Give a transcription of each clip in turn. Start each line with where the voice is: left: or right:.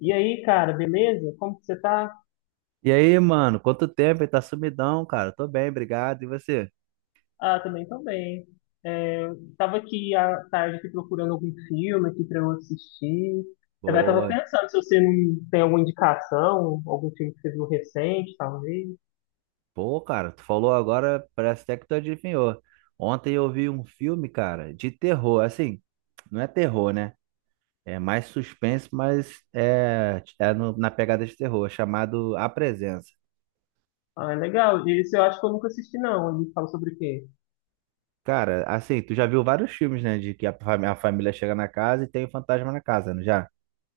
left: E aí, cara, beleza? Como que você tá?
right: E aí, mano, quanto tempo? Ele tá sumidão, cara. Tô bem, obrigado. E você?
left: Ah, também tô bem. É, tava aqui à tarde aqui procurando algum filme aqui pra eu assistir. Eu tava
right: Boa.
left: pensando se você não tem alguma indicação, algum filme que você viu recente, talvez.
right: Pô, cara, tu falou agora, parece até que tu adivinhou. Ontem eu vi um filme, cara, de terror. Assim, não é terror, né? É mais suspense, mas na pegada de terror, chamado A Presença.
left: Ah, é legal. Esse eu acho que eu nunca assisti, não. Ele fala sobre o quê?
right: Cara, assim, tu já viu vários filmes, né? De que a família chega na casa e tem o fantasma na casa, não já?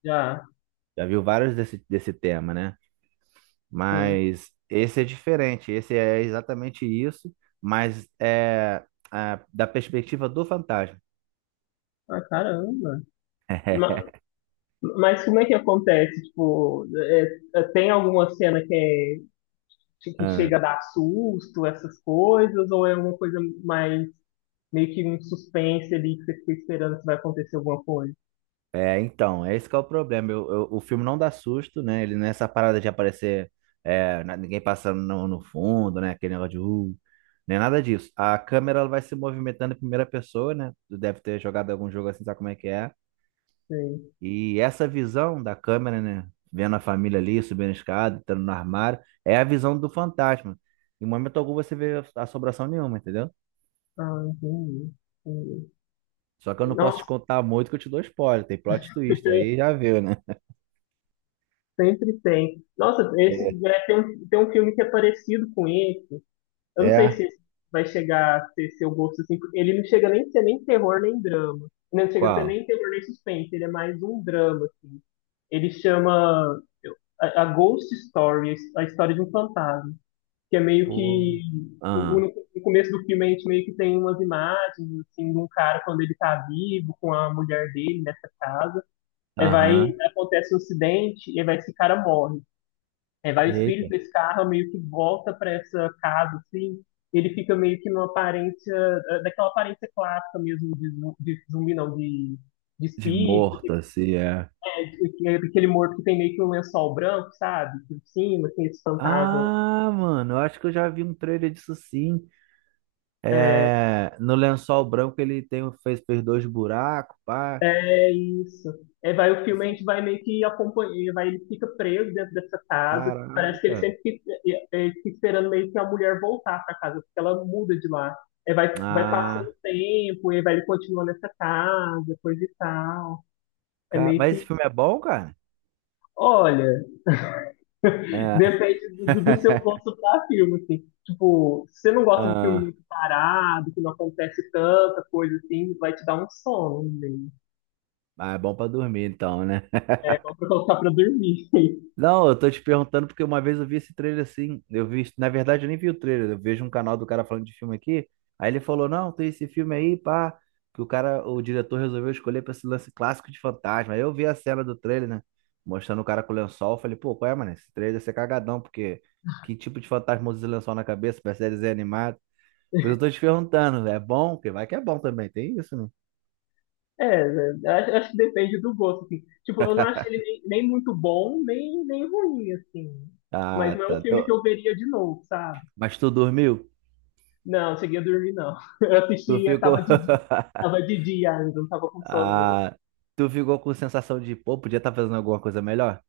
left: Já,
right: Já viu vários desse tema, né?
left: sim.
right: Mas esse é diferente, esse é exatamente isso, mas é da perspectiva do fantasma.
left: Ah, caramba. Ma- Mas, como é que acontece? Tipo, tem alguma cena que, que
right: Ah,
left: chega a dar susto, essas coisas, ou é uma coisa mais meio que um suspense ali que você fica esperando se vai acontecer alguma coisa.
right: é, então, é esse que é o problema. O filme não dá susto, né? Ele nessa parada de aparecer ninguém passando no fundo, né? Aquele negócio de nem nada disso. A câmera ela vai se movimentando em primeira pessoa, né? Tu deve ter jogado algum jogo assim, sabe como é que é?
left: Sei.
right: E essa visão da câmera, né? Vendo a família ali, subindo a escada, entrando no armário, é a visão do fantasma. Em momento algum você vê assombração nenhuma, entendeu?
left: Ah, entendi. Entendi.
right: Só que eu não posso te
left: Nossa,
right: contar muito que eu te dou spoiler. Tem plot twist, aí já viu, né?
left: sempre tem. Nossa, esse
right: É.
left: é, tem um filme que é parecido com esse. Eu não sei
right: É.
left: se esse vai chegar a ser seu gosto assim, porque ele não chega nem a ser nem terror nem drama. Não chega a ser
right: Qual?
left: nem terror nem suspense, ele é mais um drama. Ele chama a Ghost Story, a história de um fantasma. Que é meio
right: Pô.
left: que
right: Ah,
left: no começo do filme a gente meio que tem umas imagens assim de um cara quando ele tá vivo com a mulher dele nessa casa. Aí vai
right: aham.
left: acontece um acidente e aí vai esse cara morre. Aí vai o espírito
right: Eita.
left: desse carro meio que volta para essa casa assim. Ele fica meio que numa aparência daquela aparência clássica mesmo de, de zumbi não de de
right: De
left: espírito,
right: morto, assim, é.
left: é, aquele morto que tem meio que um lençol branco, sabe? Por cima, tem esse fantasma
right: Ah, mano, eu acho que eu já vi um trailer disso sim.
left: eh,
right: É, no lençol branco ele fez dois buracos, pá.
left: é isso. É, vai, o filme a
right: Isso
left: gente
right: é-
left: vai meio que acompanhar, vai, ele fica preso dentro dessa casa. Parece que ele
right: Caraca.
left: sempre fica, é, fica esperando meio que a mulher voltar para casa, porque ela muda de lá. É, vai, vai passando
right: Ah,
left: o tempo, e vai ele continua nessa casa, coisa e tal. É meio
right: Mas esse
left: que,
right: filme é bom, cara?
left: olha,
right: É.
left: depende do seu gosto para filme, assim. Tipo, se você não gosta de filme
right: Ah,
left: muito parado, que não acontece tanta coisa assim, vai te dar um sono, né?
right: ah, é bom pra dormir então, né?
left: É, só pra colocar pra dormir.
right: Não, eu tô te perguntando porque uma vez eu vi esse trailer assim. Eu vi, na verdade, eu nem vi o trailer. Eu vejo um canal do cara falando de filme aqui. Aí ele falou: Não, tem esse filme aí, pá. Que o cara, o diretor resolveu escolher pra esse lance clássico de fantasma. Aí eu vi a cena do trailer, né? Mostrando o cara com o lençol. Eu falei: Pô, qual é, mano? Esse trailer deve ser cagadão, porque que tipo de fantasma usa esse lençol na cabeça? Parece desenho animado. Pois eu tô te perguntando, é bom? Porque vai que é bom também, tem isso, né?
left: É, eu acho, acho que depende do gosto, assim. Tipo, eu não acho ele nem muito bom, nem ruim, assim. Mas
right: Ah,
left: não é um
right: tá.
left: filme que eu veria de novo, sabe?
right: Mas tu dormiu?
left: Não, cheguei a dormir, não. Eu
right: Tu
left: assisti, eu
right: ficou.
left: tava de dia ainda, não tava com sono, não.
right: Ah, tu ficou com sensação de, pô, podia estar fazendo alguma coisa melhor?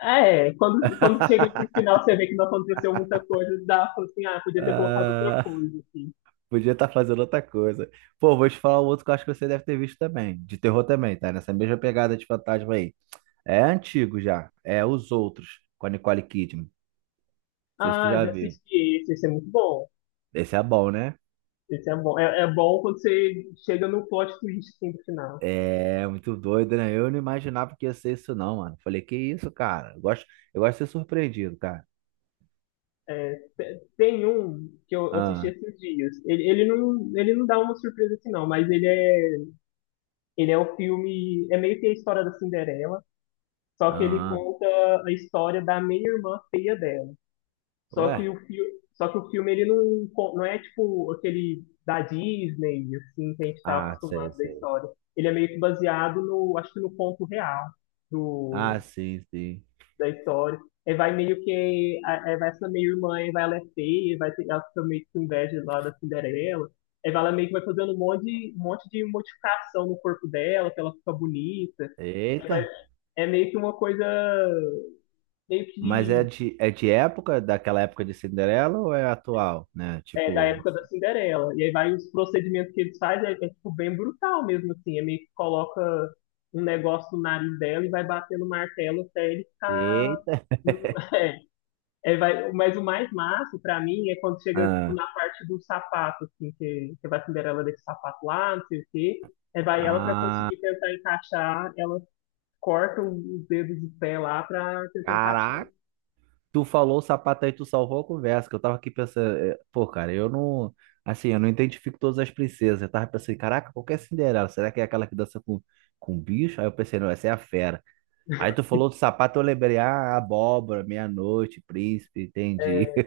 left: Ah, é, quando chega pro final, você vê que não aconteceu muita coisa, dá pra, assim, ah, podia ter colocado outra
right: Ah,
left: coisa, assim.
right: podia estar fazendo outra coisa. Pô, vou te falar um outro que eu acho que você deve ter visto também. De terror também, tá? Nessa mesma pegada de fantasma aí. É antigo já. É Os Outros, com a Nicole Kidman. Não sei se tu
left: Ah,
right: já
left: já
right: viu.
left: assisti esse, esse é muito bom.
right: Esse é bom, né?
left: Esse é bom. É, é bom quando você chega no plot twist, assim, no final.
right: É muito doido, né? Eu não imaginava que ia ser isso, não, mano. Falei, que isso, cara? Eu gosto de ser surpreendido, cara.
left: É, tem um que eu assisti
right: Ah,
left: esses dias. Ele não dá uma surpresa assim, não, mas ele é o filme. É meio que a história da Cinderela, só que ele
right: ah,
left: conta a história da meia-irmã feia dela. Só
right: ué?
left: que o, fi, só que o filme ele não, não é tipo aquele da Disney, assim, que a gente está
right: Ah, sei,
left: acostumado da
right: sei.
left: história. Ele é meio que baseado no, acho que no conto real
right: Ah, sim, sim.
left: da história. Aí vai meio que. Aí vai essa meio-irmã, aí vai ela é feia, vai ter, ela fica meio que com inveja lá da Cinderela. Aí vai ela meio que vai fazendo um monte de modificação no corpo dela, que ela fica bonita. Aí vai,
right: Eita.
left: é meio que uma coisa meio
right: Mas
left: que
right: é de época, daquela época de Cinderela ou é atual, né?
left: é, da
right: Tipo,
left: época da Cinderela. E aí vai os procedimentos que eles fazem, é tipo bem brutal mesmo, assim. É meio que coloca um negócio no nariz dela e vai batendo martelo até ele ficar.
right: eita.
left: No- É, vai, mas o mais massa pra mim é quando chega tipo,
right: Ah,
left: na parte do sapato, assim, que vai a Cinderela desse sapato lá, não sei o quê. Aí vai ela pra
right: ah,
left: conseguir tentar encaixar, ela corta os dedos do pé lá pra tentar encaixar.
right: caraca! Tu falou o sapato aí, tu salvou a conversa, que eu tava aqui pensando, é, pô, cara, eu não, assim, eu não identifico todas as princesas, eu tava pensando, caraca, qual que é a Cinderela? Será que é aquela que dança com bicho? Aí eu pensei, não, essa é a fera. Aí tu falou do sapato, eu lembrei, ah, abóbora, meia-noite, príncipe, entendi.
left: É,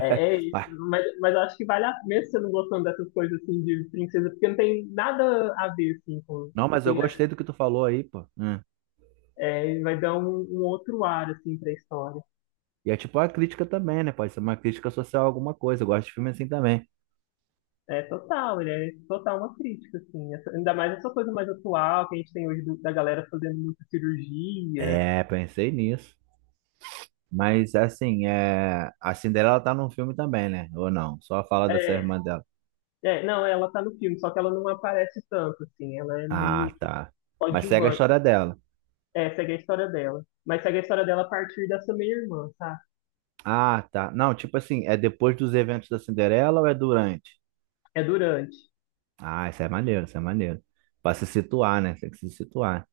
left: é isso,
right: Mas-
left: mas eu acho que vale a pena, mesmo você não gostando dessas coisas assim de princesa, porque não tem nada a ver assim com
right: Não, mas eu
left: porque a gente
right: gostei do que tu falou aí, pô. Hum.
left: é, vai dar um outro ar assim pra história.
right: E é tipo uma crítica também, né? Pode ser uma crítica social a alguma coisa, eu gosto de filme assim também.
left: É total, ele é total uma crítica, assim. Essa, ainda mais essa coisa mais atual que a gente tem hoje do- da galera fazendo muita cirurgia.
right: É, pensei nisso. Mas assim, é a Cinderela tá num filme também, né? Ou não? Só fala dessa
left: É,
right: irmã dela.
left: não, ela tá no filme, só que ela não aparece tanto, assim. Ela é meio
right: Ah,
left: que
right: tá. Mas segue a
left: coadjuvante.
right: história dela.
left: É, segue a história dela. Mas segue a história dela a partir dessa meia-irmã, tá?
right: Ah, tá. Não, tipo assim, é depois dos eventos da Cinderela ou é durante?
left: É durante.
right: Ah, isso é maneiro, isso é maneiro. Pra se situar, né? Tem que se situar.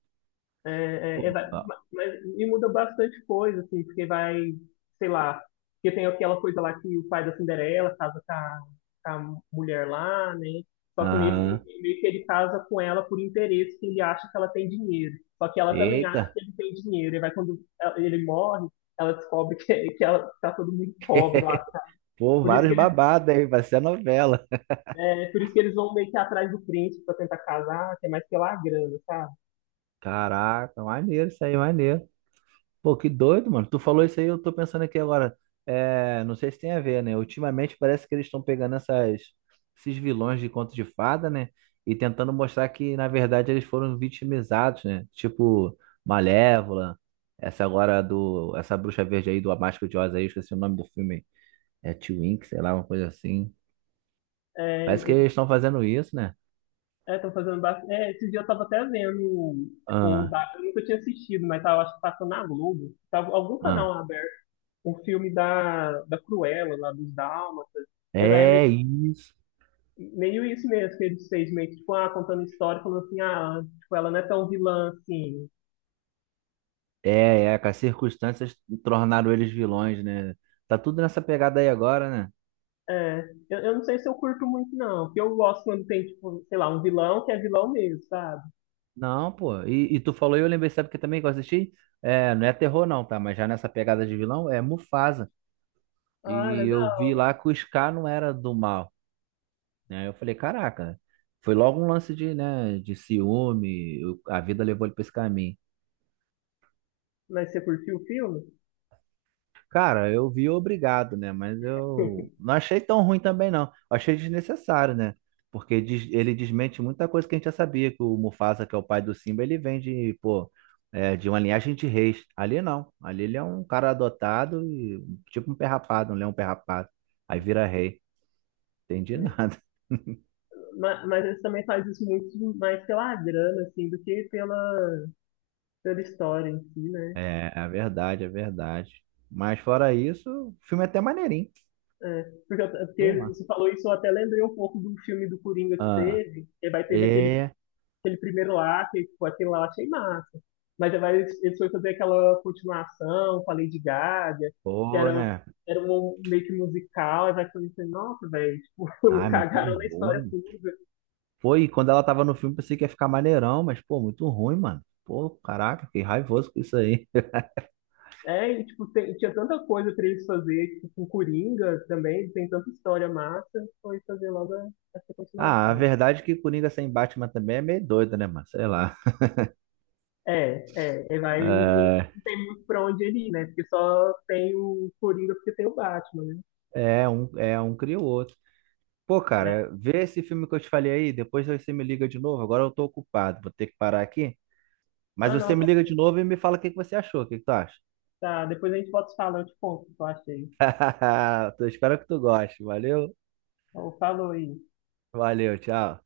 right: Pô,
left: Vai-
right: ó.
left: mas me muda bastante coisa, assim, porque vai, sei lá, porque tem aquela coisa lá que o pai da Cinderela casa com a mulher lá, né? Só que nesse,
right: Aham.
left: meio que ele casa com ela por interesse, que ele acha que ela tem dinheiro. Só que ela também acha
right: Eita,
left: que ele tem dinheiro. E vai quando ela- ele morre, ela descobre que, que ela tá todo mundo pobre lá. Tá?
right: pô,
left: Por isso que
right: vários
left: eles,
right: babados aí, vai ser a novela.
left: é, por isso que eles vão meio que atrás do príncipe pra tentar casar, que é mais pela grana, sabe?
right: Caraca, maneiro isso aí, maneiro. Pô, que doido, mano. Tu falou isso aí, eu tô pensando aqui agora. É, não sei se tem a ver, né? Ultimamente parece que eles estão pegando esses vilões de conto de fada, né? E tentando mostrar que, na verdade, eles foram vitimizados, né? Tipo, Malévola, essa agora do. Essa bruxa verde aí do A Máscara de Oz aí, eu esqueci o nome do filme aí. É Twink, sei lá, uma coisa assim. Parece que
left: É,
right: eles estão fazendo isso, né?
left: é, estão fazendo bastante. É, esse dia eu tava até vendo, tipo, o
right: Ah,
left: da... eu nunca tinha assistido, mas tava, acho que passando na Globo. Tava algum canal
right: ah.
left: aberto, um filme da Cruella, lá dos Dálmatas. É, vai, é meio,
right: É isso.
left: meio isso mesmo, que eles fez, meio que, tipo, ah, contando história, falando assim, ah, tipo, ela não é tão vilã assim.
right: É, é, que as circunstâncias tornaram eles vilões, né? Tá tudo nessa pegada aí agora, né?
left: É, eu não sei se eu curto muito, não, porque eu gosto quando tem, tipo, sei lá, um vilão que é vilão mesmo, sabe?
right: Não, pô. E tu falou, e eu lembrei, sabe que também que eu assisti? É, não é terror não, tá? Mas já nessa pegada de vilão, é Mufasa.
left: Ah,
right: E eu vi
left: legal.
right: lá que o Scar não era do mal, né? Eu falei, caraca, foi logo um lance de, né, de ciúme, a vida levou ele pra esse caminho.
left: Mas você curtiu o filme?
right: Cara, eu vi obrigado, né? Mas eu não achei tão ruim também, não. Eu achei desnecessário, né? Porque ele desmente muita coisa que a gente já sabia, que o Mufasa, que é o pai do Simba, ele vem de, pô, é, de uma linhagem de reis. Ali não. Ali ele é um cara adotado e tipo um perrapado, um leão perrapado. Aí vira rei. Entendi nada.
left: Mas eles também fazem isso muito mais pela grana, assim, do que pela, pela história em si, né?
right: É, é verdade, é verdade. Mas fora isso, o filme é até maneirinho.
left: É, porque, eu-
right: Sei
left: porque
right: lá.
left: você falou isso, eu até lembrei um pouco do filme do Coringa que
right: Ah,
left: teve, que vai teve aquele,
right: é.
left: aquele primeiro lá, que tipo, aquele lá eu achei massa. Mas aí vai eles foram fazer aquela continuação com a Lady Gaga, que
right: Pô,
left: era,
right: né?
left: era um meio que musical, aí vai fazer assim, nossa, velho, tipo,
right: Ai muito
left: cagaram na história
right: ruim.
left: pura.
right: Foi, e quando ela tava no filme, pensei que ia ficar maneirão, mas, pô, muito ruim, mano. Pô, caraca, fiquei raivoso com isso aí.
left: É, e tipo, tinha tanta coisa pra eles fazer, tipo, com Coringa também, tem tanta história massa, foi fazer logo essa
right: Ah, a
left: continuação.
right: verdade é que Coringa sem Batman também é meio doido, né, mano? Sei lá.
left: É, ele vai, não tem muito pra onde ele ir, né? Porque só tem o Coringa porque tem o Batman, né?
right: É, é um cria o outro. Pô,
left: É.
right: cara, vê esse filme que eu te falei aí, depois você me liga de novo. Agora eu tô ocupado, vou ter que parar aqui. Mas
left: Ah,
right: você
left: não,
right: me
left: tá,
right: liga de
left: certo.
right: novo e me fala o que que você achou, o que que tu acha?
left: Tá, depois a gente volta se falando, eu te conto o que eu achei.
right: Eu espero que tu goste. Valeu,
left: Então, falou aí.
right: valeu, tchau.